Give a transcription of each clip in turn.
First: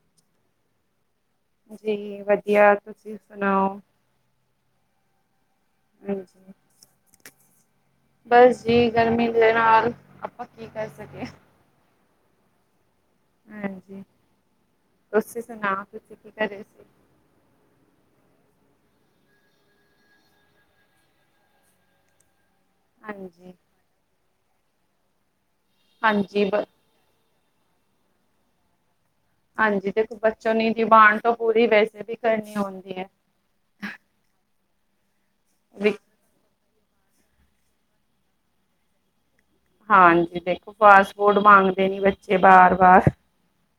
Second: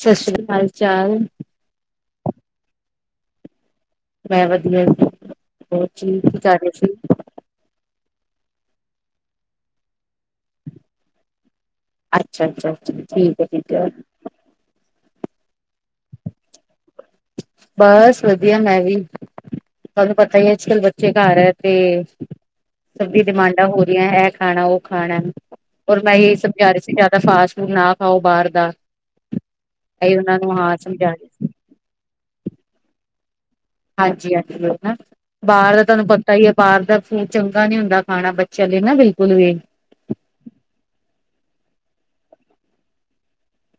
ਸ਼ਸ੍ਰੀ ਕਾਲ, ਹਾਲ ਚਾਲ ਜੀ ਵਧੀਆਂ, ਤੁਸੀਂ ਸੁਣਾਓ। ਮੈਂ ਵਧੀਆਂ ਜੀ, ਹੋਰ ਤੁਸੀਂ ਕੀ ਹਾਂਜੀ। ਕਰ ਰੇ। ਬਸ ਜੀ ਗਰਮੀ ਦੇ ਨਾਲ, ਆਪਾਂ ਕੀ ਕਰ ਸਕੇ। ਅੱਛਾ-ਅੱਛਾ-ਅੱਛਾ, ਅ ਠੀਕ ਐ ਠੀਕ ਐ। ਹਾਂਜੀ ਤੁਸੀਂ ਸੁਣਾਓ, ਤੁਸੀਂ ਕੀ ਕਰ ਰਏ ਸੀ। ਬਸ ਵਧੀਆਂ ਮੈਂ ਵੀ। ਤੁਹਾਂਨੂੰ ਪਤਾ ਈ ਐ, ਅੱਜ-ਕੱਲ ਬੱਚੇ ਘਰ ਐ ਤੇ ਸਬ ਦੀ ਹਾਂਜੀ। ਡਿਮਾਂਡਾਂ ਹੋ ਏਹ ਖਾਣਾ- ਉਹ ਖਾਣਾ ਐਂ, ਔਰ ਮੈਂ ਏਹੀ ਹਾਂਜੀ ਬ ਸਮਝਾ ਰਈ ਸੀ ਜਿਆਦਾ ਫਾਸਟ ਫੂਡ ਨਾ ਖਾਓ ਬਾਹਰ ਦਾ ਹਾਂਜੀ, ਦੇਖੋ ਇਹ ਉਹਨਾਂ ਬੱਚੋਂ ਨੂੰ ਨੀ ਹਾਂ ਸਮਝਾ ਡਿਮਾਂਡ ਰਹੀ ਤੋਂ ਸੀ ਪੂਰੀ ਵੈਸੇ ਵੀ ਕਰਨੀ ਹੁੰਦੀ ਐ। ਹਾਂਜੀ-ਹਾਂਜੀ ਲੋਕ ਨਾ, ਬਾਹਰ ਦਾ ਤੁਹਾਂਨੂੰ ਪਤਾ ਈ ਐ, ਬਾਹਰ ਦਾ ਫੂਡ ਚੰਗਾ ਨੀ ਹੁੰਦਾ ਖਾਣਾਂ ਬੱਚਿਆਂ ਲਈ ਨਾ ਬਿਲਕੁਲ ਵੀ। ਹਾਂਜੀ, ਦੇਖੋ ਫਾਸਟ-ਫੂਡ ਮੰਗਦੇ ਨੀ ਬੱਚੇ ਬਾਹਰ।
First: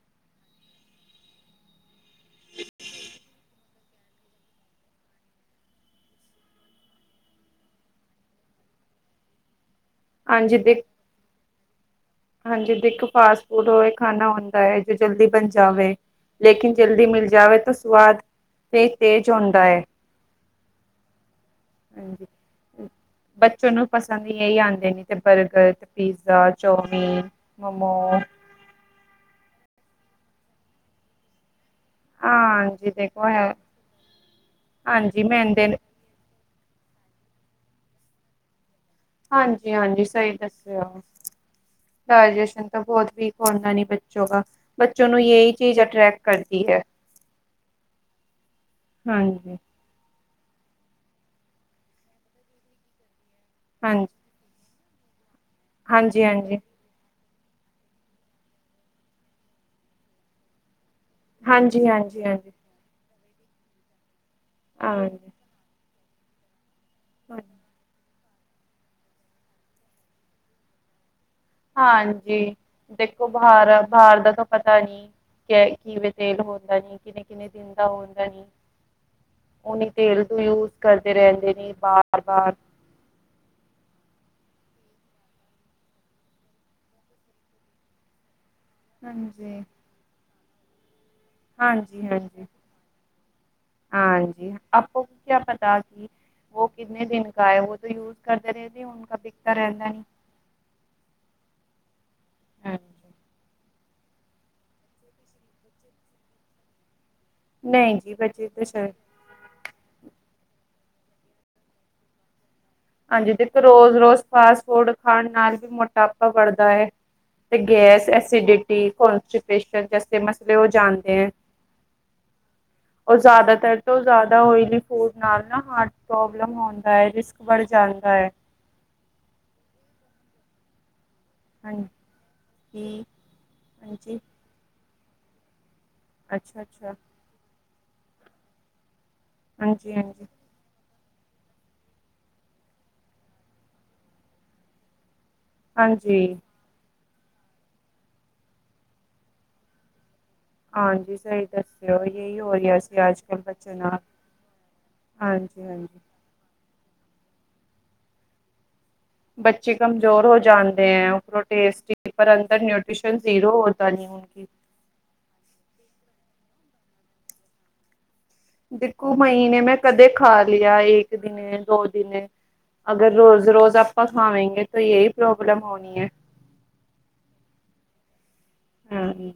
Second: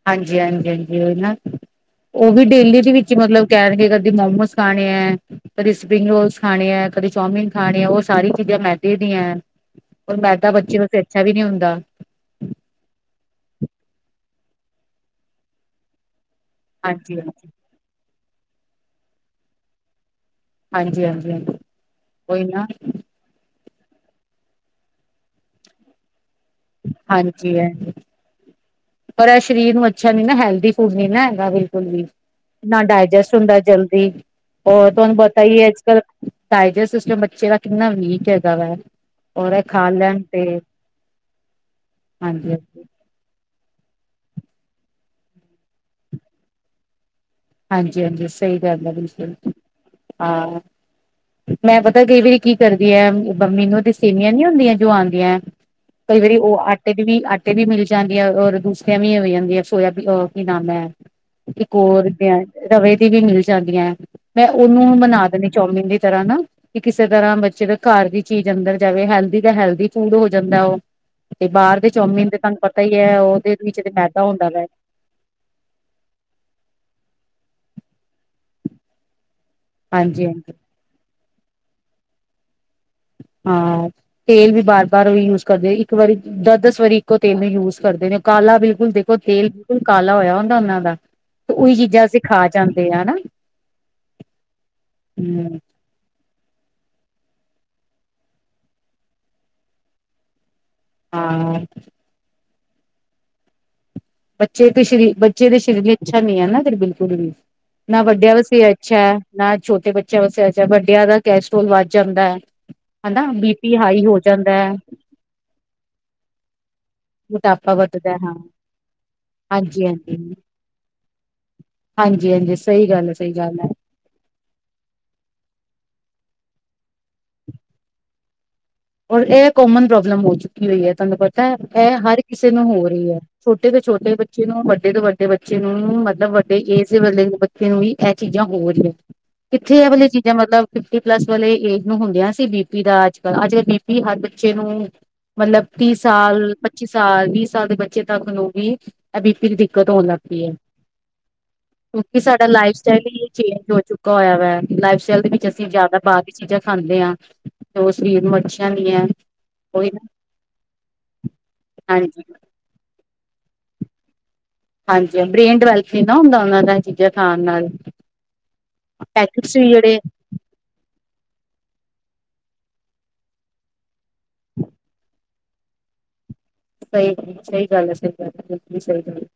ਹਾਂਜੀ-ਹਾਂਜੀ-ਹਾਂਜੀ, ਓ ਨਾ। ਉਹ ਵੀ ਡੇਲੀ ਦੇ ਵਿੱਚ ਮਤਲਬ ਕਹਿਣਗੇ, ਕਦੀ ਮੋਮੋਸ ਖਾਣੇ ਐਂ। ਕਦੇ ਸਪਰਿੰਗ ਰੋਲਸ ਖਾਣੇ ਐਂ, ਕਦੇ ਚੌਮਿਨ ਖਾਣੇ ਐਂ, ਉਹ ਸਾਰੀ ਚੀਜ਼ਾਂ ਮੈਦੇ ਦੀਆਂ ਐਂ। ਔਰ ਮੈਂਦਾ ਹਾਂਜੀ ਬੱਚੇ ਦੇਖ ਵਾਸਤੇ ਅੱਛਾ ਵੀ ਨੀਂ ਹੁੰਦਾ ਹਾਂਜੀ ਦੇਖੋ ਫਾਸਟ ਫੂਡ ਓਹੇ ਖਾਣਾ ਹੁੰਦਾ ਐ, ਜੋ ਜਲਦੀ ਬਣ ਜਾਵੇ ਲੇਕਿਨ ਜਲਦੀ ਹਾਂਜੀ ਮਿਲ ਹਾਂਜੀ ਜਾਵੇ ਤੇ ਸਵਾਦ ਤੇ ਤੇਜ਼ ਹੁੰਦਾ ਏਂ। ਹਾਂਜੀ- ਹਾਂਜੀ -ਹਾਂਜੀ ਓਈ ਨਾ। ਬੱਚੇ ਨੂੰ ਪਸੰਦ ਏਹੀ ਆਦੇ ਨੇ, ਤੇ ਬਰਗਰ ਤੇ ਪੀਜ਼ਾ ਚੋ ਫ਼ੇਰ, ਹਾਂਜੀ ਹਾਂਜੀ ਮੰਮਾ ਪਰ ਐਹ ਸ਼ਰੀਰ ਨੂੰ ਅੱਛਾ ਨੀ, ਨਾ ਹੈਲਦੀ ਫੂਡਜ ਨੀ ਨਾ ਹੈਗਾ ਵੇ ਨਾ ਹਾਂਜੀ ਦੇਖੋ ਡਾਇਜੈਸਟ ਹੈ ਹੁੰਦਾਂ ਜਲਦੀ, ਔਰ ਤੁਹਾਂਨੂੰ ਹਾਂਜੀ ਪਤਾ ਹੀ ਮਹਿੰਦੇ ਨੇ। ਅੱਜ ਕੱਲ ਟਾਈਗਰ ਸਿਸਟਮ ਬੱਚੇ ਦਾ ਕਿੰਨਾ ਵੀਕ ਹੈਗਾ ਵੈ। ਹਾਂਜੀ-ਹਾਂਜੀ ਸਈ ਦੱਸਿਆ ਹਾਂਜੀ ਡਾਇਜੈਸ਼ਨ ਹਾਂਜੀ ਤਾਂ ਬੋਹਤ ਵੀਕ ਹੁੰਦਾ ਨੀ ਬੱਚੋ ਕਾ ਬੱਚੋ ਨੂੰ ਯੇਈ ਚੀਜ਼ ਅਟਰ੍ਰੈਕਟ ਕਰਤੀ ਹੈ। ਹਾਂਜੀ-ਹਾਂਜੀ ਸਈ ਗੱਲ ਐ ਬਿਲਕੁਲ ਹਾਂਜੀ ਹਾਂ ਮੈਂ ਪਤਾ ਕਈ ਵਾਰੀ ਕੀ ਕਰਦੀ ਆ ਮੰਮੀ ਨੂੰ ਤੇ ਹਾਂਜੀ ਸੇਮੀ ਆਂ ਨੀ ਹੁੰਦੀਆਂ ਜੋ ਆਦੀਆਂ ਕਈ ਹਾਂਜੀ ਹਾਂਜੀ ਵਾਰੀ ਓ ਆਟ ਆਟੇ ਦੀ ਵੀ ਆਟੇ ਵੀ ਮਿਲ ਜਾਂਦੀ ਐ ਔਰ ਦੂਸਰਿਆਂ ਵੀ ਹੋ ਜਾਂਦੀਆ ਸੋਯਾ ਬੀ ਕੀ ਨਾਮ ਐ ਤੇ ਇੱਕ ਹਾਂਜੀ ਔਰ ਹਾਂਜੀ ਰਵੇ ਦੀ ਵੀ ਮਿਲ ਜਾਂਦੀਆਂ ਮੈਂ ਓਨੂੰ ਬਨਾ ਹਾਂਜੀ ਦਿਣੀ ਚੌਮਿਨ ਦੀ ਤਰ੍ਹਾਂ ਨਾ ਕਿ ਕਿਸੇ ਤਰ੍ਹਾਂ ਹਾਂਜੀ ਬੱਚੇ ਦੇ ਘਰ ਦੀ ਚੀਜ਼ ਅੰਦਰ ਜਾਵੇ ਹੈਲਦੀ ਦਾ ਹੈਲਦੀ ਫੂਡ ਹੋ ਜਾਂਦਾ ਓ ਤੇ ਬਾਰ ਦੇ ਚੌਮੀਨ ਤੇ ਹਾਂਜੀ ਤਾਨੂੰ ਪਤਾ ਈ ਐ ਦੇਖੋ ਓਦੇ ਵਿੱਚ ਤੇ ਮੈਦਾ ਹੁੰਦਾ ਵੈ। ਕੈ ਕਿਵੇਂ ਤੇਲ ਹੋਦਾ ਜੀ ਕਿੰਨੇ-ਕਿੰਨੇ ਦਿਨ ਦਾ ਹੋਂਦਾ ਓਨੀ ਤੇਲ ਹਾਂਜੀ ਤੋਂ ਹਾਂਜੀ ਯੂਜ ਕਰਦੇ ਰੈਂਦੇ ਨੇ ਬਾਰ-ਬਾਰ। ਹਾਂ। ਤੇਲ ਵੀ ਬਾਰ-ਬਾਰ ਓ ਯੂਜ ਕਰਦੇ ਇੱਕ ਵਾਰੀ ਦਸ-ਦਸ ਵਾਰੀ ਇੱਕੋ ਤੇਲ ਨੂੰ ਯੂਜ ਕਰਦੇ ਨੇ ਕਾਲਾ ਵੀ ਹੁਨ ਦੇਖੋ ਤੇਲ ਹਾਂਜੀ। ਬਿਲਕੁਲ ਕਾਲਾ ਹੋਇਆ ਹੁੰਦਾ ਓਨਾਂ ਦਾ ਤੇ ਓਈ ਚੀਜ਼ਾਂ ਅਸੀਂ ਹਾਂਜੀ-ਹਾਂਜੀ, ਖਾ ਜਾਂਦੇ ਆ ਹੈਨਾ। ਹਾਂਜੀ ਆਪਕੋ ਕਯਾ ਪਤਾ ਕੀ ਵੋ ਕਿੰਤਨੇ ਦਿਨ ਕਾ ਐ ਵੋ ਤੋ ਯੂਜ ਕਰਤੇ ਰੈਤੇ ਉਨਕਾ ਬਿਕਤਾ ਰੈਤਾ। ਹਾਂ। ਹਾਂਜੀ। ਨਹੀਂ। ਬੱਚੇ ਤੇ ਸਰੀਰ ਬੱਚੇ ਦੇ ਸਰੀਰ ਲਈ ਅੱਛਾ ਨੀ ਐ ਨਾ ਫੇਰ ਬਿਲਕੁਲ ਵੀ। ਨਹੀਂ ਨਾ ਜੀ ਵੱਡਿਆ ਬੱਚੇ ਵਾਸੇ ਤਾਂ ਏ ਸਹੀ ਅੱਛਾ ਨਾ ਛੋਟੇ ਬੱਚਿਆਂ ਵਾਸਤੇ ਅੱਛਾ ਵੱਡਿਆਂ ਦਾ ਕੈਸਟੋਰਲ ਵੱਧ ਜਾਂਦਾ। ਹਨਾ ਹਾਂਜੀ ਬੀ ਦੇਖੋ ਪੀ ਹਾਈ ਹੋ ਰੋਜ਼-ਰੋਜ਼ ਜਾਂਦਾ ਫਾਸਟ ਹੈ ਫੂਡ ਖਾਣ ਨਾਲ ਵੀ ਮੋਟਾਪਾ ਬੜਦਾ ਏ। ਤੇ ਮੋਟਾਪਾ ਗੈਸ ਵੱਧਦਾ ਹੈ, ਹਾਂ ਐਸੀ ਡੀਟੀ ਹੋਰ ਜੇ ਪੇਸ਼ ਹਾਂਜੀ ਕਸ-ਕਸ ਕੇ ਹਾਂਜੀ ਮਸਲੇ ਓ ਜਾਣਦੇ ਐ ਹਾਂਜੀ ਹਾਂਜੀ ਸਹੀ ਗੱਲ ਹੈ ਔਰ ਸਹੀ ਗੱਲ ਹੈ ਜਾਦਾਤਰ ਤੋਂ ਜਾਦਾ ਓਇਲੀ ਫੂਡ ਨਾਲ ਨਾ ਹਾਰਟ ਪ੍ਰੋਬਲਮ ਹੁੰਂਦਾ ਏ ਰਿਸਕ ਵਧ ਜਾਂਦਾ ਏ। ਔਰ ਏ ਕੋਮਨ ਪ੍ਰੋਬਲਮ ਹੋ ਚੁੱਕੀ ਹੋਈ ਐ ਤੁਆਨੂੰ ਪਤ ਤਾਂ ਐ ਹਰ ਕਿਸੇ ਨੂੰ ਹੋ ਹਾਂਜੀ, ਰਹੀ ਐ ਛੋਟੇ ਤੋਂ ਹਾਂਜੀ। ਛੋਟੇ ਬੱਚੇ ਨੂੰ ਵੱਡੇ ਤੋਂ ਵੱਡੇ ਬੱਚੇ ਨੂੰ ਮ ਮਤਲਬ ਵੱਡੇ ਅੱਛਾ ਅੱਛਾ ਏਜ ਵੇਲੇ ਬੱਚੇ ਨੂੰ ਵੀ ਐ ਚੀਜ਼ਾਂ ਹੋਰੀ ਕਿੱਥੇ ਐ ਹਾਂਜੀ ਵਾਲੀ ਹਾਂਜੀ ਚੀਜ਼ਾਂ ਮਤਲਬ ਫਿਫਟੀ ਪਲੱਸ ਵਾਲੇ ਏਜ ਨੂੰ ਹੁੰਦਿਆਂ ਸੀ ਬੀਪੀ ਦਾ ਅੱਜ- ਕੱਲ ਅੱਜ-ਕੱਲ ਬੀਪੀ ਹਰ ਬੱਚੇ ਨੂੰ ਮਤਲਬ ਤੀ ਹਾਂਜੀ ਸਾਲ ਪ ਚੀ ਸਾਲ ਵੀਹ ਸਾਲ ਦੇ ਬੱਚੇ ਤੱਕ ਨੂੰ ਵੀ ਐ ਬੀ ਪੀ ਦੀ ਦਿੱਕਤ ਹੋਣ ਲੱਗ ਪਈ ਐ। ਹਾਂਜੀ ਸਹੀ ਦੱਸਿਓ ਕਿਉਂਕਿ ਯਹੀ ਸਾਡਾ ਹੋ ਲਾਈਫ ਰਿਹਾ ਸੀ ਸਟਾਈਲ ਅੱਜ ਈ ਕੱਲ੍ਹ ਚੇਂਜ ਬੱਚੇ ਹੋ ਨਾਲ ਚੁੱਕਾ ਹੋਇਆ ਵੈ ਲਾਈਫ ਸਟਾਈਲ ਦੇ ਵਿੱਚ ਅਸ ਹਾਂਜੀ ਅਸੀਂ ਜਾਦਾ ਹਾਂਜੀ ਬਾਹਰ ਦੀ ਚੀਜ਼ਾਂ ਖਾਂਦੇ ਆਂ ਤੇ ਓ ਸਰੀਰ ਨੂੰ ਅੱਛੀਆਂ ਨੀ ਐ। ਬੱਚੇ ਕਮਜ਼ੋਰ ਹੋ ਜਾਂਦੇ ਐ ਉਪਰੋਂ ਟੇਸਟੀ ਹਾਂਜੀ ਪਰ ਅੰਦਰ ਨਿਊ ਟਰਿਸ਼ਨ ਜ਼ੀਰੋ ਹੋਦਾ ਨੀ ਹੁਣ ਕਿ ਹਾਂਜੀ-ਹਾਂਜੀ ਬ੍ਰੇਨ ਡਵੈਲਪ ਨੀ ਨਾ ਹੁੰਦਾ ਓਨਾਂ ਦਾ ਐ ਚੀਜ਼ਾਂ ਖਾਣ ਨਾਲ। ਐ ਪੈਕਟਸ ਸੀ ਜੇਹੜੇ ਖਾ ਲਿਯਾ ਏਕ ਦਿਨੇ-ਦੋ ਦਿਨੇ ਅਗਰ ਰੋਜ਼-ਰੋਜ਼ ਆਪਾਂ ਖਾਵੇਂਗੇ ਤੋ ਯੇਈ ਪ੍ਰੋਬਲਮ ਹੋਣੀ ਐ। ਸਈ ਗੱਲ ਐ, ਸਈ ਗੱਲ ਐ, ਸਈ ਗੱਲ ਐ ਸਈ ਹ,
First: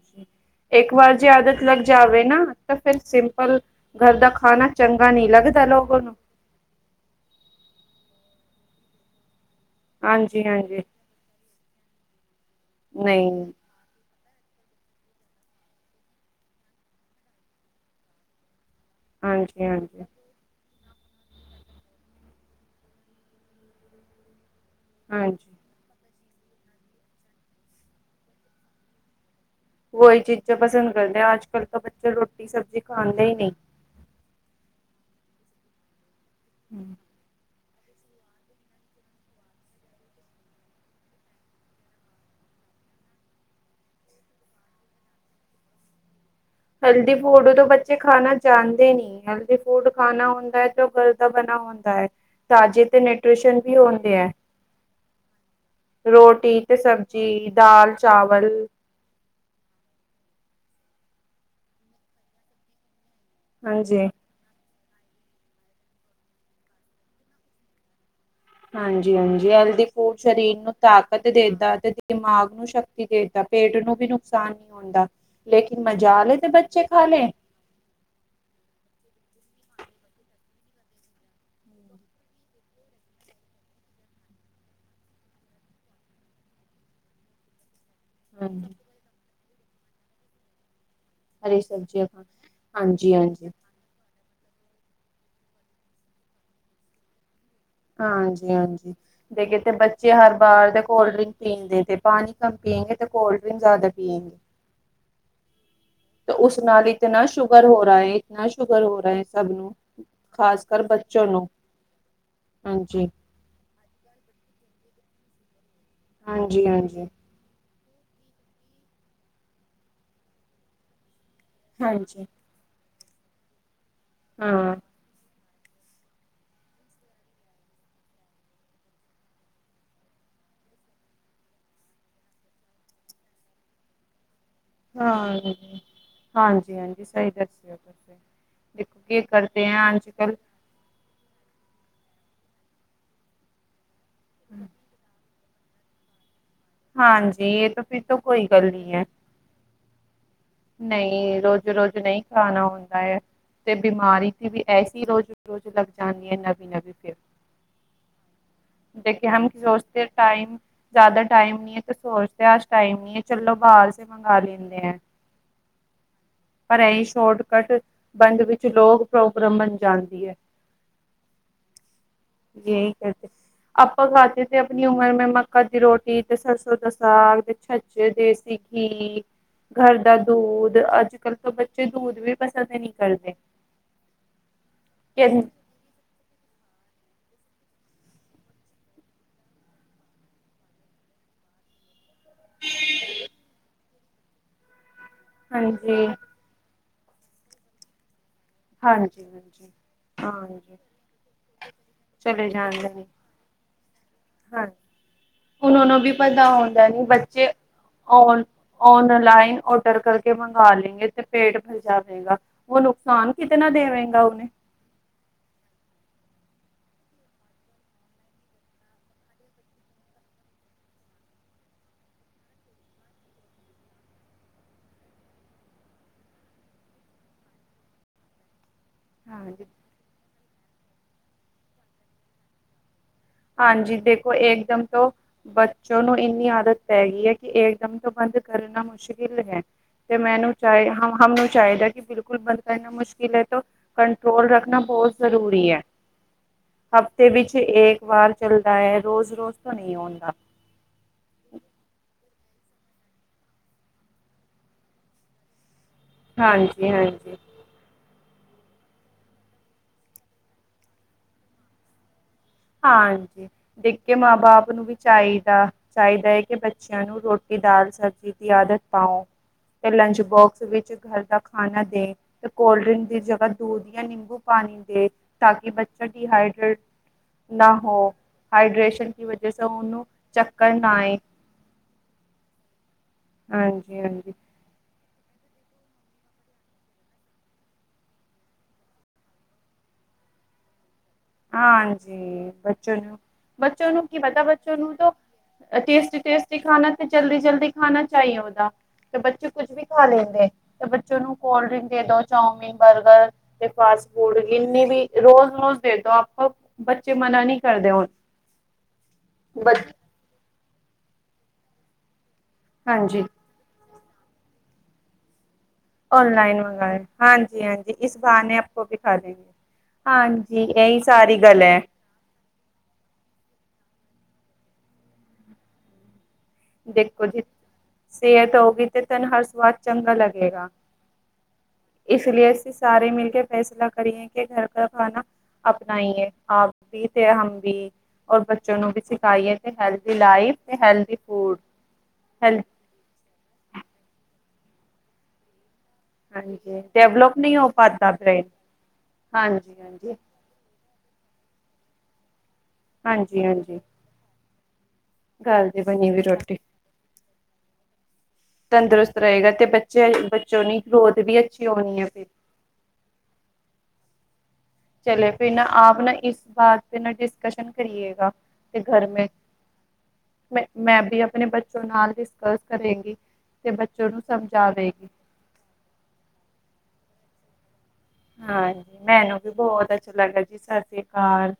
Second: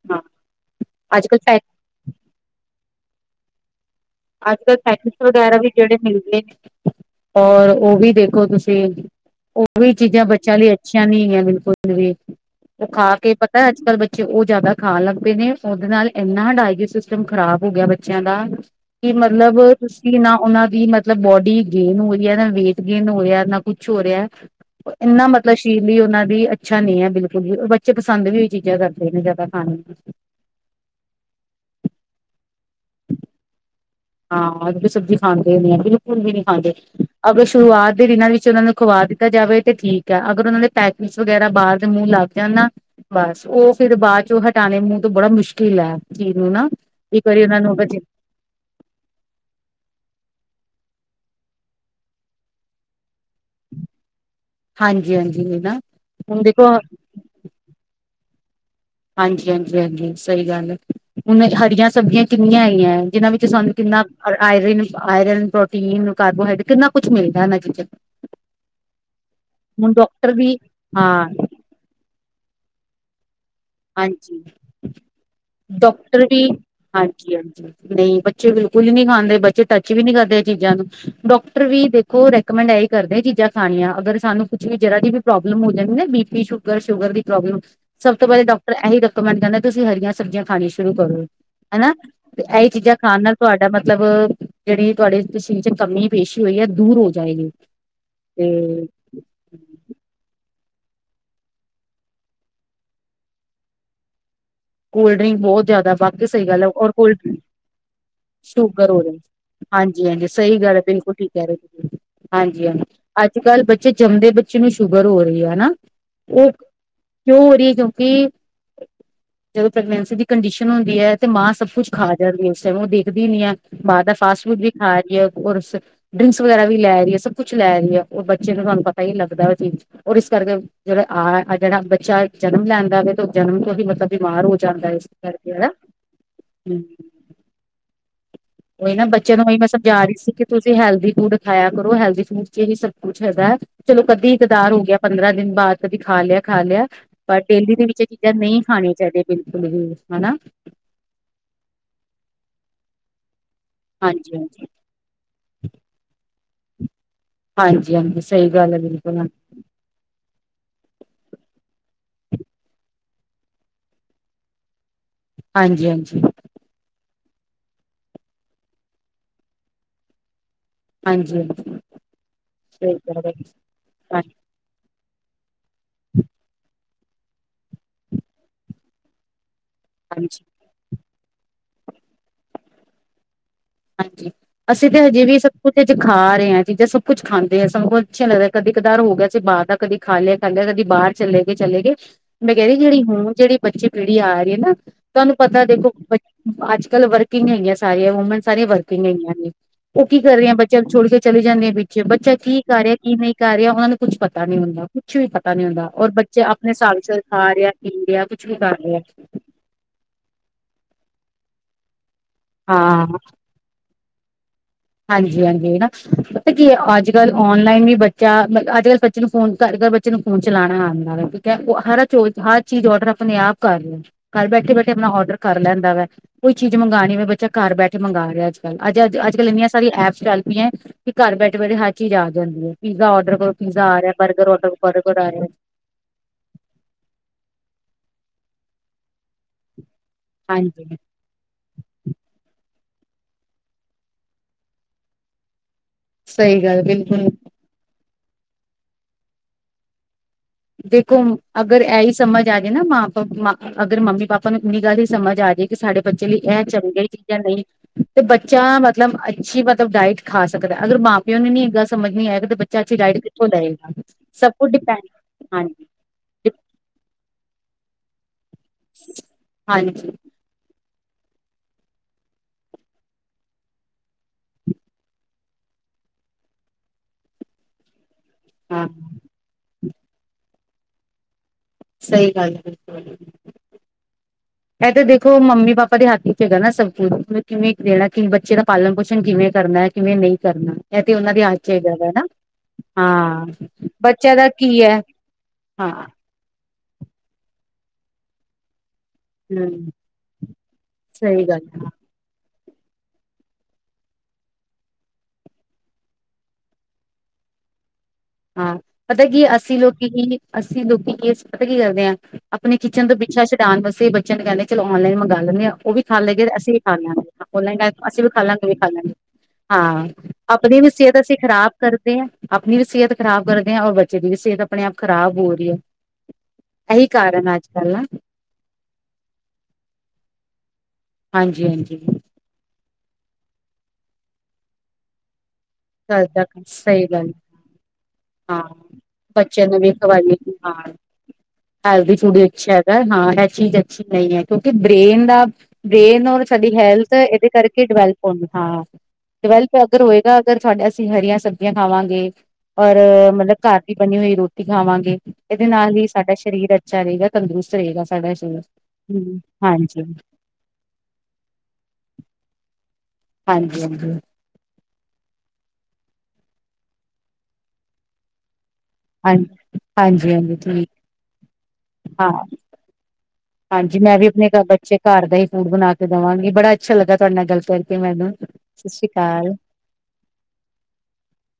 ਇੱਕ ਵਾਰ ਜੇ ਕੱਲ ਪੈ ਆਦਤ ਲੱਗ ਜਾਵੇ ਨਾ ਤਾਂ ਫਿਰ ਸਿੰਪਲ ਘਰ ਦਾ ਖਾਣਾ ਅੱਜ-ਕੱਲ ਚੰਗਾ ਪੈਕੇਟਿਸ ਨਹੀਂ ਵਗੈਰਾ ਲੱਗਦਾ ਵੀ ਕੇੜੇ ਲੋਗੋ ਨੂੰ ਠੀਕ ਨੇ। ਔਰ ਓ ਵੀ ਦੇਖੋ ਤੁਸੀਂ- ਓ ਵੀ ਚੀਜ਼ਾਂ ਹਾਂਜੀ ਬੱਚਿਆਂ ਲਈ ਹਾਂਜੀ ਅੱਛੀਆਂ ਨੀ ਹੈਗੀਆ ਬਿਲਕੁਲ ਵੀ ਓ ਖਾ ਕੇ ਨਹੀਂ ਪਤਾ ਅੱਜ-ਕੱਲ ਬੱਚੇ ਓ ਜ਼ਿਆਦਾ ਖਾਣ ਲੱਗ ਪਏ ਨੇ, ਓਦੇ ਨਾਲ ਐਨਾ ਡਾਇਜੀ ਸਿਸਟਮ ਖ਼ਰਾਬ ਹੋ ਗਿਆ ਬੱਚਿਆਂ ਦਾ। ਕਿ ਮਤਲਬ ਹਾਂਜੀ ਅ ਹਾਂਜੀ ਤੁਸੀਂ ਨਾ ਓਨਾਂ ਦੀ ਮਤ ਮਤਲਬ ਬੋਡੀ ਗੇਨ ਹੋ ਰਹੀ ਐ, ਨਾ ਵੇਟ ਗੇਨ ਹੋ ਰਿਹਾ, ਨਾ ਕੁਛ ਹੋ ਰਿਹਾ ਔਰ ਐਨਾ ਮਤਲਬ ਹਾਂਜੀ ਸ ਲਈ ਓਨਾਂ ਦੀ ਅੱਛਾ ਨ‌ਈ ਅਐ ਬਿਲਕੁਲ ਵੀ। ਬੱਚੇ ਪਸੰਦ ਵੀ ਓਹੀ ਚੀਜ਼ਾਂ ਕਰਦੇ ਨੇ ਜ਼ਾਦਾ। ਓਹੀ ਚੀਜ਼ਾਂ ਪਸੰਦ ਕਰਦੇ ਨੇ ਅੱਜ-ਕੱਲ ਤਾਂ ਬੱਚਾ ਰੋਟੀ-ਸਬਜ਼ੀ ਖਾਂਦੇ ਈ ਨੀ। ਹਾਂ, ਅੱਜ ਤੇ ਸਬਜ਼ੀ ਖਾਂਦੇ ਈ ਨੀ ਆ ਬਿਲਕੁਲ ਵੀ ਨੀ ਖਾਂਦੇ। ਅਗਰ ਸ਼ੁਰੂਆਤ ਦੇ ਦਿਨਾਂ ਵਿੱਚ ਓਨਾਂ ਨੂੰ ਖਵਾ ਦਿੱਤਾ ਜਾਵੇ ਤੇ ਠੀਕ ਆ। ਅਗਰ ਓਨਾਂ ਦੇ ਪੈਕਸ ਵਗੈਰਾ ਬਾਹਰ ਦੇ ਮੂੰਹ ਲੱਗ ਜਾਣ ਨਾ, ਬਸ ਓ ਫਿਰ ਬਾਅਦ ਚੋ ਹਟਾਣੇ ਮੂੰਹ ਤੋਂ ਬੜਾ ਮੁਸ਼ਕਿਲ ਐ ਚੀਜ਼ ਨੂੰ ਨਾ। ਇੱਕ ਵਾਰੀ ਹੈਲਦੀ-ਫੂਡ ਉਹਨਾਂ ਤੋਂ ਨੂੰ ਬੱਚੇ ਖਾਣਾ ਚਾਦੇ ਈ ਨੀ ਹੈਲਦੀ ਫੂਡ ਖਾਣਾ ਹੁੰਦਾ ਐ ਤੇ ਓ ਕੱਲ ਦਾ ਬਣਾ ਹੁੰਦਾ ਐ। ਤਾਜ਼ੇ ਤੇ ਨਿਊਟ੍ਰਿਸ਼ਨ ਵੀ ਹੁੰਦੇ ਐ। ਹਾਂਜੀ-ਹਾਂਜੀ ਹਨਾ, ਹੁਣ ਦੇਖੋ ਜੀ ਦਾਲ, ਚਾਵਲ। ਹਾਂਜੀ-ਹਾਂਜੀ-ਹਾਂਜੀ ਸਹੀ ਗੱਲ ਏ, ਹੁਣ ਹਰੀਆਂ ਸਬਜ਼ੀਆਂ ਕਿੰਨੀਆਂ ਹੈਗੀਆ ਆ। ਜਿਨਾਂ ਵਿੱਚ ਸਾਨੂੰ ਹਾਂਜੀ ਕਿੰਨਾ ਔਰ ਆਇਰਨ, ਆਇਰਨ, ਪ੍ਰੋਟੀਨ, ਕਾਰਬੋਹਾਈਡਟ ਕਿੰਨਾ ਕੁਛ ਮਿਲਦਾ ਏਹਨਾ ਚੀਜ਼ਾਂ ਚ। ਹਾਂਜੀ-ਹਾਂਜੀ ਹੈਲਦੀ ਫੂਡ ਵੀ ਸਰੀਰ ਨੂੰ ਹਾਂ ਤਾਕਤ ਦੇਦਾ ਤੇ ਦਿਮਾਗ ਨੂੰ ਸ਼ਕਤੀ ਦੇਦਾ। ਪੇਟ ਨੂੰ ਵੀ ਹਾਂਜੀ ਨੁਕਸਾਨ ਨੀ ਹੁੰਦਾ ਲੇਕਿਨ ਮਜ਼ਾਲ ਏ ਤੇ ਬੱਚੇ ਖਾ ਲੇ। ਨ‌ਈ ਬੱਚੇ ਬਿਲਕੁਲ ਹੀ ਨੀ ਖਾਂਦੇ ਬੱਚੇ ਟੱਚ ਵੀ ਨੀ ਕਰਦੇ ਐਹ ਚੀਜ਼ਾਂ ਨੂੰ, ਡੋਕਟਰ ਵੀ ਦੇਖੋ ਰੈ ਰੈਕਮੈਂਡ ਐਹੀ ਕਰਦੇ ਚੀਜ਼ਾਂ ਖਾਣੀਆਂ ਅਗਰ ਸਾਨੂੰ ਕੁਛ ਵੀ ਜ਼ਰਾ ਜੀ ਵੀ ਪ੍ਰੋਬਲਮ ਹੋ ਜਾਏ ਨਾ ਬੀਪੀ, ਸ਼ੂਗਰ, ਸ਼ੂਗਰ ਦੀ ਪ੍ਰੋਬਲਮ ਸਭ ਤੋਂ ਪਹਿਲੇ ਡਾਕਟਰ ਹਾਂਜੀ, ਐਹੀ ਰਿਕੋਮੈਂਡ ਕਰਦਾ ਤੁਸੀਂ ਹਰੀਆਂ ਸਬਜ਼ੀਆਂ ਖਾਣੀ ਸ਼ੁਰੂ ਕਰੋ। ਹਰੀ ਹਨਾ, ਸਬਜ਼ੀਆਂ ਖਾ ਤੇ ਐਹੀ ਚੀਜ਼ਾਂ ਹਾਂਜੀ ਖਾਣ ਨਾਲ ਹਾਂਜੀ ਤੁਹਾਡਾ ਮਤ ਮਤਲਬ ਜਿਹੜੀ ਤੁਹਾਡੇ ਸਰੀਰ ਚ ਕਮੀ ਪੇਸ਼ੀ ਹੋਈ ਐ ਦੂਰ ਹੋ ਜਾਏਗੀ। ਤੇ ਹਾਂਜੀ-ਹਾਂਜੀ। ਲੇਕਿਨ ਤੇ ਬੱਚੇ ਹਰ ਬਾਰ ਦੇ ਕੋਲਡ-ਡਰਿੰਕ ਪੀਂਦੇ ਤੇ ਪਾਣੀ ਕੰਮ ਪੀਗੇ ਤੇ ਕੋਲਡ-ਡਰਿੰਕ ਜ਼ਿਆਦਾ ਪੀਏਗੇ। ਕੋਲਡ ਡਰਿੰਕ ਬਹੁਤ ਜ਼ਿਆਦਾ ਬਾਕੀ ਸਹੀ ਓਸ ਗੱਲ ਹੈ ਨਾਲ ਔਰ ਇਤਨਾ ਕੋਲਡ ਸ਼ੂਗਰ ਹੋ ਰਾ ਏ, ਇਤਨਾ ਸ਼ੂਗਰ ਹੋ ਰਾ ਏ। ਸਭ ਨੂੰ, ਹਾਂਜੀ ਖ਼ਾਸ ਕਰ ਬੱਚੋ ਨੂੰ। ਹਾਂਜੀ-ਹਾਂਜੀ, ਹਾਂਜੀ ਅੱਜ-ਕੱਲ ਬੱਚੇ ਜੰਮਦੇ ਬੱਚੇ ਨੂੰ ਸ਼ੂਗਰ ਹੋ ਰਹੀ ਐ, ਹੈਨਾ? ਏ ਹਾਂਜੀ ਹਾਂਜੀ ਕਿਉਂ ਹੋ ਰਹੀ ਐ ਕਿਉਂਕਿ ਜਦੋਂ ਪ੍ਰੈਗਨੈਂਸੀ ਦੀ ਕੰਡੀਸ਼ਨ ਹੁੰਦੀ ਐ ਤੇ ਮਾਂ ਸਭ ਕੁਝ ਖਾ ਹਾਂਜੀ ਜਾਂਦੀ ਐ ਓਸ ਟਾਈਮ। ਓ ਦੇਖਦੀ ਹੀ ਨੀ ਐ ਬਾਹਰ ਦਾ। ਫਾਸਟਫੂਡ ਵੀ ਹਾਂ ਖਾ ਰਹੀ ਐ ਔਰ ਸ ਡਰਿੰਕਸ ਵਗੈਰਾ ਵੀ ਲੈ ਰਹੀ ਐ ਸਭ ਕੁਛ ਲੈ ਰਹੀ ਐ। ਓ ਬੱਚੇ ਨੂੰ ਤੁਹਾਨੂੰ ਪਤਾ ਹੀ ਲੱਗਦਾ ਐ ਓ ਚੀਜ਼। ਔਰ ਇਸ ਕਰਕੇ ਜਿਹੜਾ ਆ ਜਿਹੜਾ ਬੱਚਾ ਜਨਮ ਲੈਂਦਾ ਵੇ ਤੇ ਓ ਜਨਮ ਤੋਂ ਹੀ ਮਤਲਬ ਬਿਮਾਰ ਹੋ ਜਾਂਦਾ ਹੈ ਇਸ ਕਰਕੇ ਹਾਂ ਹਾਂਜੀ-ਹਾਂਜੀ, ਸਹੀ ਦੱਸਿਓ ਤੁਸੀ। ਓਹੀ ਨਾ ਬੱਚਿਆਂ ਨੂੰ ਓਹੀ ਮੈਂ ਸਮਝਾ ਰਹੀ ਸੀ ਕਿ ਤੁਸੀਂ ਹੈਲਦੀ ਫੂਡ ਖਾਇਆ ਕਰੋ ਹੈਲਦੀ ਫੂਡ ਚ ਹੀ ਸਭ ਕੁਛ ਹੈਗਾ। ਚਲੋ ਕਦੀ ਕਦਾਰ ਹੋ ਗਿਆ, ਪੰਦਰਾਂ ਦਿਨ ਬਾਅਦ ਕਦੀ ਖਾ ਲਿਆ। ਖਾ ਲਿਆ ਪਰ ਹਾਂਜੀ ਡੇਲੀ ਤਾਂ ਦੇ ਵਿੱਚ ਫਿਰ ਇਹ ਤਾਂ ਚੀਜ਼ਾਂ ਕੋਈ ਨ‌ਈ ਗੱਲ ਖਾਣੀਆਂ ਚਾਹੀਦੀਆਂ ਬਿਲਕੁਲ ਵੀ, ਹਨਾ। ਨ‌ਈ ਰੋਜ਼-ਰੋਜ਼ ਨ‌ਈ ਖਾਣਾ ਹੁੰਦਾ ਐ, ਤੇ ਬਿਮਾਰੀ ਹਾਂਜੀ ਤੇ ਵੀ ਹਾਂਜੀ। ਐਸੀ ਕੀ ਰੋਜ਼-ਰੋਜ਼ ਲਗ ਜਾਂਦੀ ਐ ਨਵੀਂ-ਨਵੀ ਫਿਰ। ਹਾਂਜੀ-ਹਾਂਜੀ ਸਹੀ ਗੱਲ ਐ ਬਿਲਕੁਲ। ਸੋਚਤੇ ਟਾਈਮ ਜ਼ਿਆਦਾ ਟਾਈਮ ਨੀ ਐ, ਤੇ ਸੋਚਦੇ ਆ ਅੱਜ ਟਾਈਮ ਨੀ ਐ ਚਲੋ ਬਾਹਰ ਸੇ ਮੰਗਾ ਲੈਨੇ ਆ। ਹਾਂਜੀ-ਹਾਂਜੀ। ਪਰ ਐਈ ਸ਼ੋਰਟਕੱਟ ਬੰਦ ਵਿੱਚ ਲੋਕ ਪ੍ਰੋਗਰਮ ਬਣ ਜਾਦੀ ਐ। ਹਾਂਜੀ ਹਾਂਜੀ ਜੇਈ ਸਹੀ ਗੱਲ ਕਰਦੇ, ਹੈ। ਆਪਾਂ ਹਾਂਜੀ ਕਾਚ 'ਤੇ ਆਪਣੀ ਉਮਰ ਮੇ ਮੱਕਾਂ ਦੀ ਰੋਟੀ 'ਤੇ ਸਰਸੋਂ ਦਾ ਸਾਗ 'ਤੇ ਛੱਜੇ ਦੇਸੀ ਘੀ ਘਰ ਦਾ ਹਾਂਜੀ ਦੂਧ ਅੱਜ-ਕਲ ਤਾਂ ਬੱਚੇ ਦੂਧ ਵੀ ਪਸੰਦ ਨੀ ਕਰਦੇ। ਹਾਂਜੀ ਅਸੀਂ 'ਤੇ ਹਜੇ ਕਿ- ਵੀ ਸ ਕੁ ਤੇਜ ਖਾ ਰੇ ਆ ਚੀਜ਼ਾਂ ਸਭ ਕੁਛ ਖਾਂਦੇ ਆ ਸਾਨੂੰ ਅੱਛਾ ਲਗਦਾ ਕਦੀ ਕਦਾਰ ਹੋ ਗਿਆ ਅਸੀਂ ਬਾਰ ਦਾ ਕਦੀ ਖਾ ਲਿਆ, ਖਾ ਲਿਆ ਕਦੀ ਬਾਰ ਚਲੇ ਗੇ, ਚਲੇ ਗੇ ਮੈਂ ਕਹਿ ਰੀ ਕਿ ਜਿਹੜੀ ਹੁਣ ਜਿਹੜੀ ਬੱਚੀ ਪੀੜੀ ਆ ਰੀ ਏ ਨਾ ਤੁਹਾਨੂੰ ਪਤਾ ਦੇਖੋ ਹਾਂਜੀ ਬੱ ਅੱਜ-ਕੱਲ ਵਰਕਿੰਗ ਹੈਗੀਆਂ ਸਾਰੀਆਂ ਵੂਮਨਸ ਸਾਰੀਆਂ ਵਰਕਿੰਗ ਹਾਂਜੀ ਹੈਗੀਆਂ ਨੇ ਹਾਂਜੀ ਓ ਕੀ ਕਰ ਰੀਆ ਹਾਂਜੀ ਬੱਚਿਆਂ ਨੂੰ ਛੋੜ ਕੇ ਚਲੇ ਜਾਂਦੀ ਆ ਪਿੱਛੇ ਬੱਚਾ ਚਲੇ ਕੀ ਕਰ ਜਾਂਦੇ ਰੇ ਆ ਨੇ ਕੀ ਨਈ ਕਰ ਰੇਆ ਉਨਾਂ ਨੂੰ ਕੁੱਛ ਪਤਾ ਨੀ ਹਾਂਜੀ ਹੁੰਦਾ ਕੁਛ ਵੀ ਪਤਾ ਨੀ ਉਹਨਾਂ ਹੁੰਦਾ ਨੂੰ ਔਰ ਵੀ ਬੱਚਾ ਪਤਾ ਆਪਣੇ ਹੁੰਦਾ ਹਿਸਾਬ ਨੀ ਸਿਰ ਬੱਚੇ ਖਾ ਰਿਹਾ ਪੀ ਰਿਹਾ ਔਨ, ਕੁੱਛ ਵੀ ਕਰ ਰਿਹਾ ਔਨਲਾਈਨ ਔਡਰ ਕਰ ਮੰਗਾ ਲੇਗੇ 'ਤੇ ਪੇਟ ਫਲ ਜਾਵੇਗਾ ਓ ਹਾਂ ਨੁਕਸਾਨ ਕਿਤਨਾ ਦੇਵੇਗਾ ਉਨੇ। ਹਾਂਜੀ-ਹਾਂਜੀ ਹਨਾ ਪਤਾ ਕੀ ਐ ਅੱਜ-ਕੱਲ ਔਨਲਾਈਨ ਵੀ ਬੱਚਾ ਮਲ ਅੱਜ-ਕੱਲ ਬੱਚੇ ਨੂੰ ਫੋਨ ਘਰ-ਘਰ ਬੱ ਚੇ ਨੂੰ ਫੂਨ ਚਲਾਣਾ ਆਦਾ ਵਾ ਕੋਈ ਕੈ ਓ ਹਰ ਚੋਜ਼ ਹਰ ਚੀਜ਼ ਔਡਰ ਆਪਣੇ ਆਪ ਕਰ ਲੈ। ਘਰ ਬੈਠੇ-ਬੈਠੇ ਆਪਣਾ ਔਰਡਰ ਕਰ ਲੈਂਦਾ ਵਾ ਕੋਈ ਚੀਜ਼ ਮੰਗਾਣੀ ਵੇ ਬੱਚਾ ਘਰ ਬੈਠੇ ਮੰਗਾ ਰੇਆ ਅੱਜ ਕਲ ਅੱਜ-ਅੱਜ-ਅੱਜ-ਕੱਲ ਹਾਂਜੀ ਏਨੀਆਂ ਸਾਰ ਐਪਸ ਚੱਲ ਪੀ ਐ ਕਿ ਘਰ ਬੈਠੇ-ਬੈਠੇ ਹਰ ਚੀਜ਼ ਆ ਜਾਂਦੀ ਐ ਪੀਜ਼ਾ ਔਡਰ ਕਰੋ ਪੀਜ਼ਾ ਹਾਂਜੀ ਆ ਰੇਆ, ਬਰਗਰ ਔਡਰ ਬਰਗਰ ਆ ਰੇਆ। ਚਲੋ ਏਨੀ ਆਦਤ ਪੈਗੀ ਐ ਕਿ ਇਕਦਮ ਤੋਂ ਬੰਦ ਕਰਨਾ ਮੁਸ਼ਕਿਲ ਹੈ। 'ਤੇ ਮੈਨੂੰ ਚਾਈ ਹਾਂਜੀ ਹਮ-ਹਮ ਨੂੰ ਚਾਈਦਾ ਕਿ ਬਿਲ ਕੁੱਲ ਬੰਦ ਕਰਨਾ ਮੁਸ਼ਕਿਲ ਐ ਤੋਂ ਕੰਟਰੋਲ ਰੱਖਣਾ ਬੋ ਜ਼ਰੂਰੀ ਐ। ਸਹੀ ਗੱਲ ਬਿਲਕੁਲ ਹਫ਼ਤੇ ਵਿੱਚ ਏਕ ਵਾਰ ਚੱਲਦਾ ਐ ਰੋਜ਼-ਰੋਜ਼ ਤੋਂ ਨੀ ਹੁੰਦਾ। ਦੇਖੋ ਅਗਰ ਐਈ ਸਮਝ ਆ ਜੇ ਨਾ ਮਾਂ ਪ ਮਾਂ ਅਗਰ ਮੰਮੀ ਪਾਪਾ ਨੂੰ ਇੰਨੀ ਗੱਲ ਵੀ ਸਮਝ ਆ ਜੇ ਕਿ ਸਾਡੇ ਬੱਚੇ ਲਈ ਐ ਹਾਂਜੀ ਚੰਗੀਆ ਹਾਂਜੀ ਚੀਜ਼ਾਂ ਨਈ 'ਤੇ ਬੱਚਾ ਮਤਲਬ ਅੱਛੀ ਮਤਲਬ ਡਾਈਟ ਖਾ ਸਕਦਾ ਅਗਰ ਮਾਂ ਪਿਓ ਨੂੰ ਨੀ ਏ ਗੱਲ ਸਮਝ ਨੀ ਆਏਗਾ 'ਤੇ ਬੱ ਹਾਂਜੀ ਇਕ ਏ ਮਾਂ ਬਾਪ ਨੂੰ ਵੀ ਡਿਪੈਂਡ ਚਾਈ ਦਾ, ਹਾਂਜੀ ਚਾਈਦਾ ਐ ਕਿ ਬੱਚਿਆਂ ਨੂੰ ਰੋਟੀ, ਦਾਲ, ਸਬਜ਼ੀ ਦੀ ਆਦਤ ਪਾਓ 'ਤੇ ਹਾਂਜੀ ਲੰਚ ਬੋਕਸ ਵਿੱਚ ਘਰ ਦਾ ਖਾਣਾ ਦੇ 'ਤੇ ਕੋਲਡ ਡਰਿੰਕ ਦੀ ਜਗਾ ਦੂਧ ਜਾਂ ਨਿੰਬੂ ਪਾਣੀ ਦੇ ਤਾਂ ਕਿ ਬੱਚਾ ਡੀ ਹਾਈਡਰ ਨਾ ਹੋ ਹਾਂ ਹਾਈਡ੍ਰੇਸ਼ਨ ਕੀ ਵਜ ਸੇ ਉਨੂੰ ਚੱਕਰ ਨਾ ਆਏ। ਸਈ ਗੱਲ ਬਿਲਕੁੱਲ। ਹਾਂਜੀ-ਹਾਂਜੀ। ਐ 'ਤੇ ਦੇਖੋ ਮੰਮੀ ਪਾਪਾ ਦੇ ਹੱਥ ਵਿਚ ਹੈਗਾ ਨਾ ਸਭ ਕੁਝ ਕਿਵੇਂ ਦੇਣਾ ਕਿ ਬੱਚੇ ਦਾ ਪਾਲਣ ਪੋਸ਼ਣ ਕਿਵੇਂ ਕਰਨੈ ਕਿਵੇਂ ਨਈ ਕਰਨਾ। ਐ 'ਤੇ ਉਨਾਂ ਦੀ ਹੱਥ 'ਚ ਈ ਦੇ ਦੇਨਾ, ਹਾਂਜੀ ਬੱਚੋਂ ਨੂੰ ਹਾਂ ਬੱਚਿਆਂ ਦਾ ਕੀ ਐ ਟੇਸਟੀ-ਟੇਸਟੀ ਖਾਣਾ 'ਤੇ ਜਲਦੀ-ਜਲਦੀ ਖਾਣਾ ਚਾਈ ਉਦਾ। 'ਤੇ ਬੱਚੇ ਕੁੱਝ ਵੀ ਹਮ ਖਾ ਲੈਂਦੇ 'ਤੇ ਬੱਚੇ ਨੂੰ ਸਹੀ ਗੱਲ ਕੋਲਡ ਡਰਿੰਕ ਹੈ ਦੇ ਦੋ ਚੌਮਿਨ, ਬਰਗਰ 'ਤੇ ਫਾਸਟ ਫੂਡ ਜਿੰਨੀ ਵੀ ਰੋਜ਼-ਰੋਜ਼ ਦੇ ਦੋ ਆਪ ਬੱਚੇ ਮਨਾ ਨੀ ਕਰਦੇ ਹੁਣ। ਹਾਂ ਪਤਾ ਕੀ ਐ ਅੱਸੀ ਲੋਕੀ ਵੀ ਅੱਸੀ ਲੋਕੀ ਕੀ ਏ ਪਤਾ ਕੀ ਕਰਦੇ ਆ ਆਪਣੀ ਕਿਚਨ ਤੋਂ ਹਾਂਜੀ ਪਿੱਛਾ ਛਡਾਨ ਵਾਸੇ ਬੱਚਿਆਂ ਨੂੰ ਕਹਿੰਨੇ ਆ ਚਲੋ ਓਨਲਾਇਨ ਮੰਗਾ ਲੀਨੇ ਆ ਓ ਵੀ ਖਾ ਲੈ ਗੇਰ ਔਨਲਾਈਨ ਅਸੀਂ ਵੀ ਖਾ ਮੰਗਾਏ ਲੀਆ ਗੇ ਹਾਂਜੀ ਓਨਲਾਇਨ ਹਾਂਜੀ ਗ ਇਸ ਅਸੀਂ ਵੀ ਖਾ ਬਹਾਨੇ ਲਾਂਗੇ ਓ ਵੀ ਆਪਕੋ ਖਾ ਲੈਣਗੇ। ਲੇਂਗੇ ਹਾਂ ਹਾਂਜੀ ਆਪਣੀ ਵੀ ਇਹੀ ਸੇਤ ਅਸੀਂ ਸਾਰੀ ਗੱਲ ਖ਼ਰਾਬ ਹੈ ਕਰ ਦੇ ਆ ਆਪਣੀ ਵੀ ਸੇਅਤ ਖ਼ਰਾਬ ਕਰਦੇ ਆ ਔਰ ਬੱਚੇ ਦੀ ਵੀ ਸੇਤ ਆਪਣੇ ਆਪ ਖ਼ਰਾਬ ਹੋ ਰੀ ਐ। ਦੇਖੋ ਜੀ, ਸੇਅਤ ਹੋਗੀ 'ਤੇ ਤਿੰਨ ਹਰ ਸਵਾਦ ਚੰਗਾ ਲੱਗੇਗਾ। ਹਾਂਜੀ- ਹਾਂਜੀ। [unintelligible] ਇਸ ਲਈਸੀ ਸਾਰੇ ਮਿਲ ਕੇ ਫੈਸਲਾ ਕਰੀਏ ਕਿ ਘਰ ਕ ਖਾਨਾ ਘਰ ਅਪਣਾਈਏ ਦਾ ਆਪ ਸਹੀ ਵੀ ਤੇ ਗੱਲ ਹਮ ਵੀ ਔਰ ਹਾਂ ਬੱਚੇ ਨੂੰ ਵੀ ਸਿਖਾਈਏ ਬੱਚਿਆਂ ਤੇ ਨੂੰ ਵੀ ਹੈਲਥ ਖਵਾਈਏ ਲਾਈਫ ਤੇ ਹਾਂ ਹੈਲਦੀ ਫੂਡ ਹੈਲਦੀ ਫੂਡ ਵੀ ਹੈਲ ਅੱਛਾ ਹੈਗਾ ਹਾਂ ਇਹ ਚੀਜ਼ ਅੱਛੀ ਨਹੀਂ ਹੈ ਕਿਉਂਕਿ ਬ੍ਰੇਨ ਦਾ ਬ੍ਰੇਨ ਔਰ ਸਾਡੀ ਹਾਂਜੀ ਹੈਲਥ ਡਿਵਲਪ ਇਹਦੇ ਨਹੀਂ ਹੋ ਕਰਕੇ ਪਾਦਾ ਡਿਵੈਲਪ ਬ੍ਰੇਨ ਹੁੰਦੀ ਹਾਂ ਹਾਂਜੀ ਡਿਵੈਲਪ ਅਗਰ ਹਾਂਜੀ ਹੋਏਗਾ। ਅਗਰ ਤੁਹਾਡ ਅਸੀਂ ਹਰੀਆਂ ਸਬਜ਼ੀਆਂ ਖਾਵਾਂਗੇ, ਔਰ ਹਾਂਜੀ ਮਤਲਬ ਹਾਂਜੀ ਘਰ ਦੀ ਬਣੀ ਹੋਈ ਰੋਟੀ ਖਾਵਾਂਗੇ। ਘਰ ਇਹਦੇ ਦੀ ਨਾਲ ਹੀ ਬਣੀ ਹੋਈ ਸਾਡਾ ਰੋਟੀ ਸਰੀਰ ਅੱਛਾ ਰਹੇਗਾ ਤੰਦਰੁਸਤ ਰਹੇਗਾ ਸਾਡਾ ਸ਼ਰੀਰ ਹੂੰ ਹਾਂਜੀ। ਚੋਨੀ ਗਰੋਥ ਵੀ ਅੱਛੀ ਹੋਣੀ ਐ ਫੇਰ। ਹਾਂਜੀ- ਹਾਂਜੀ। ਚਲੇ ਫਿਰ ਨਾ ਆਪ ਨਾ ਇਸ ਬਾਤ ਤੇ ਨਾ ਡਿਸਕਸ਼ਨ ਕਰੀਏਗਾ। ਘਰ ਮੈਂ ਹਾਂਜੀ ਹਾਂਜੀ ਹਾਂਜੀ ਮ ਠੀਕ ਮੈਂ ਵੀ ਆਪਣੇ ਬੱਚੋਂ ਨਾਲ ਹਾਂ ਡਿਸਕਸ ਕਰੇਗੀ। ਤੇ ਹਾਂਜੀ ਬੱਚੋਂ ਮੈਂ ਨੂੰ ਵੀ ਆਪਣੇ ਬੱਚੇ ਸਮਝਾਵੇਗੀ ਘਰ ਦਾ ਹੀ ਫੂਡ ਬਣਾ ਕੇ ਦੇਵਾਂਗੀ ਬੜਾ ਅੱਛਾ ਲੱਗਾ ਤੁਹਾਡੇ ਨਾਲ ਗਲ ਕਰ ਹਾਂਜੀ, ਮੈਨੂੰ ਵੀ ਬਹੁਤ ਅੱਛਾ ਲੱਗਾ ਜੀ, ਸਤਿ ਸ੍ਰੀ ਅਕਾਲ।